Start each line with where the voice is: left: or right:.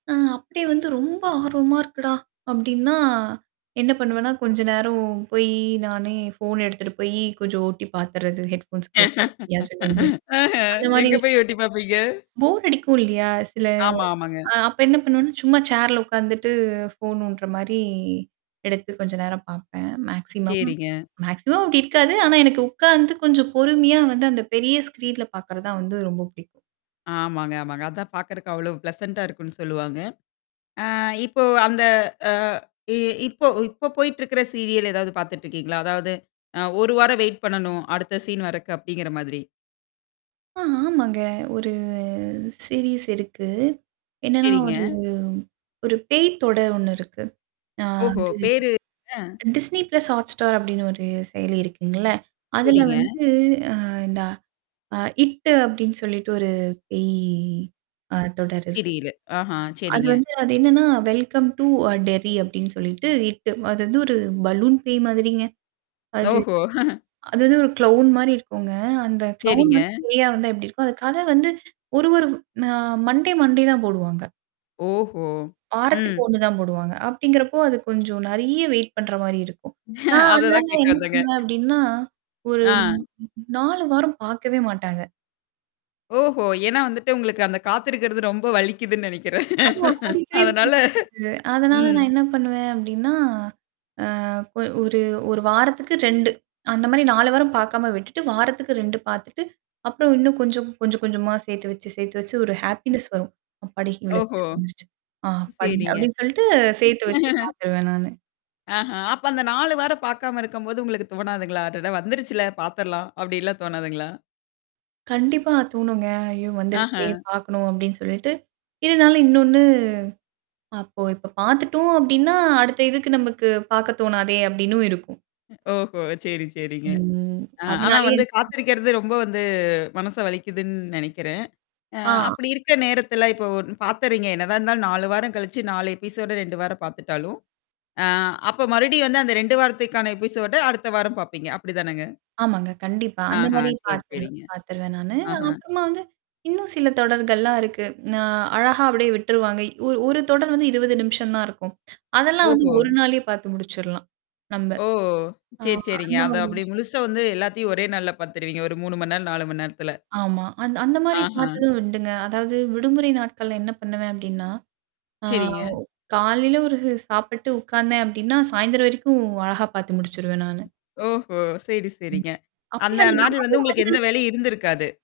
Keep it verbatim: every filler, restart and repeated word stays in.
right: அ. அப்டி வந்து ரொம்ப ஆர்வமா இருக்குடா? அப்டின்னா என்ன பண்ணுவேன்னா, கொஞ்ச நேரம் போயி நானே ஃபோன் எடுத்துட்டு போய் கொஞ்சம் ஓட்டி பார்த்துறது ஹெட்ஃபோன்ஸ் போட்டு, [unintelligible]
left: அஹ
right: அந்த மாரி
left: எங்க போய்
right: விஷயங்கள்.
left: எட்டி பாப்பீங்க?
right: போர் அடிக்கும் இல்லையா? சில.
left: ஆமா, ஆமாங்க.
right: அ அப்ப என்ன பண்ணுவேன்னா, சும்மா சேர்ல உட்காந்துட்டு ஃபோன் நோண்ட்ற மாரி எடுத்து கொஞ்சம் நேரம் பாப்பேன். மேக்ஸிமம்.
left: சரிங்க.
right: மேக்ஸிமம் அப்டி இருக்காது. ஆனா, எனக்கு உக்காந்து கொஞ்சம் பொறுமையா வந்து அந்த பெரிய ஸ்க்ரீன்ல பார்க்குறதான் வந்து ரொம்ப பிடிக்கும்.
left: ஆமாங்க, ஆமாங்க. அதான் பாக்கறதுக்கு அவ்ளோ ப்ளசன்டா இருக்குன்னு சொல்லுவாங்க. அ இப்போ அந்த அ இ இப்போ, இப்போ போய்ட்டுருக்குற சீரியல் எதாது பார்த்துட்டுருக்கீங்களா? அதாது அ ஒரு வாரம் வெயிட் பண்ணணும் அடுத்த சீன் வரக்கு அப்படிங்கிற மாதிரி.
right: ஆ ஆமாங்க. ஒரு. சீரீஸ் இருக்கு. என்னன்னா,
left: சரிங்க.
right: ஒரு ஒரு பேய் தொட ஒண்ணு இருக்கு. அ
left: ஓஹோ!
right: வந்து
left: பேரு அ.
right: டிஸ்னி பிளஸ் ஹாட்ஸ்டார் அப்டின்னு ஒரு செயலி இருக்குங்கல. அதுல
left: சரிங்க.
right: வந்து அ இந்த அ இட் அப்டின்னு சொல்லிட்டு ஒரு பேய் ஆ தொடர் இருக்குங்க.
left: சிரியலு ஆஹா
right: அது
left: சரிங்க.
right: வந்து அது என்னன்னா, வெல்கம் டூ அ டெர்ரி அப்டின்டு சொல்லிட்டு ட்டு அது வந்து ஒரு பலூன் பேய் மாதிரிங்க. அது.
left: ஓஹோ!.
right: அதாது ஒரு க்ளவுன் மாரி இருக்குங்க. அந்த க்ளவுன்
left: சரிங்க.
right: வந்து பேயா வந்தா எப்டி இருக்கும். அது கத வந்து ஒரு, ஒரு அ மண்டே, மண்டே தான் போடுவாங்க.
left: ஓஹோ!
right: வாரத்துக்கு
left: ம்.
right: ஒண்ணு தான் போடுவாங்க. அப்படிங்கிறப்போ, அது கொஞ்சம் நறைய வெயிட் பண்ற மாரி இருக்கும். ஆ அதனால
left: அததான் கேக்க
right: என்ன
left: வந்தேங்க.
right: பண்ணுவேன் அப்டின்னா, ஒரு
left: ஆ.
right: நாலு வாரம் பார்க்கவே மாட்டாங்க.
left: ஓஹோ! ஏன்னா, வந்துட்டு உங்களுக்கு அந்த காத்திருக்குறது ரொம்ப வலிக்குதுன்னு நெனைக்குறேன்
right: ஆமா புடிக்கவே
left: அதனால
right: புடிக்காது. அதனால
left: ம்.
right: நான் என்ன பண்ணுவேன் அப்டின்னா, அ அ கொ ஒரு ஒரு வாரத்துக்கு ரெண்டு அந்த மாரி நாலு வாரம் பாக்காம விட்டுட்டு வாரத்துக்கு ரெண்டு பாத்துட்டு, அப்றம் இன்னும் கொஞ்சம் கொஞ்சம் கொஞ்சமா சேத்து வச்சு, சேர்த்து வச்சு ஒரு ஹேப்பினஸ் வரும். அப்பாடி
left: ஓஹோ!
right: இவ்ளோவாச்சு வந்துருச்சு. ஆ அப்பாடி.
left: சரிங்க.
right: அப்டின்னு சொல்லிட்டு சேர்த்து வச்சு பாத்துருவேன் நானு.
left: அஹ. அப்ப அந்த நாலு வாரம் பாக்காம இருக்கம்போது உங்களுக்கு தோணாதுங்களா? அதுதான் வந்துருச்சுல பாத்துரலாம் அப்படின்லாம் தோணாதுங்களா?
right: கண்டிப்பா தோணுங்க. "ஐயோ வந்துருச்சே!
left: ஆஹ.
right: பார்க்கணும்." அப்டின்னு சொல்லிட்டு, இருந்தாலும் இன்னொன்னு அப்போ இப்ப பாத்துட்டோம் அப்டின்னா, அடுத்த இதுக்கு நமக்கு பாக்க தோணாதே அப்டின்னும் இருக்கும்.
left: ஓஹோ! சரி சரிங்க.
right: ம்.
left: அ ஆனா
right: அதனாலேயே
left: வந்து
right: என
left: காத்திருக்கிறது ரொம்ப வந்து மனச வலிக்குதுன்னு நெனைக்குறேன். அ
right: ஆ.
left: அப்படி இருக்க நேரத்தல இப்போ ஒ பார்த்தறீங்க. என்னதான் இருந்தாலும் நாலு வாரம் கழிச்சு நாலு எபிசோடு ரெண்டு வாரம் பார்த்துட்டாலும், ஆ அப்ப மறுடியும் வந்து அந்த ரெண்டு வாரத்துக்கான எபிசோட அடுத்த வாரம் பாப்பீங்க. அப்டிதானங்க
right: ஆமாங்க. கண்டிப்பா. அந்த
left: ஆஹ
right: மாரி
left: சரி,
right: பார்த்துரு
left: சரிங்க.
right: பார்த்துருவேன் நானு.
left: ஆஹ.
right: அதுக்கு அப்புறமா வந்து, இன்னும் சில தொடர்கள்லாம் இருக்கு. நான் அழகா அப்டியே விட்ருவாங்க. ஒரு ஒரு தொடர் வந்து இருவது நிமிஷம் தான் இருக்கும். அதெல்லாம் வந்து
left: ஓஹோ!
right: ஒரு நாளயே பாத்து முடிச்சர்லாம். நம்ப.
left: ஓ!
right: ஆமா.
left: சரி, சரிங்க.
right: அந்த
left: அத
right: மாரி
left: அப்டி
right: விஷயங்க.
left: முழுசா வந்து எல்லாத்தையும் ஒரே நாள்ல பாத்துருவீங்க. ஒரு முணு நேரம், நாலு மணி நேரத்துல.
right: ஆமா. அந் அந்த மாரி
left: ஆஹ.
right: பாத்ததும் உண்டுங்க. அதாவது விடுமுறை நாட்கள்ல என்ன பண்ணுவேன் அப்டின்னா ஆ ஓ
left: சரிங்க.
right: காலையில ஒரு சாப்பிட்டு உட்காந்தேன் அப்டின்னா சாயந்தரம் வரைக்கும் அழகா பாத்து முடிச்சுருவேன் நானு.
left: ஓஹோ! சரி,
right: ம்.
left: சரிங்க.
right: அப்டி
left: அந்த
right: அந்த நாளே
left: நாடல வந்து உங்களுக்கு எந்த
right: வந்து
left: வேலையும் இருந்திருக்காது.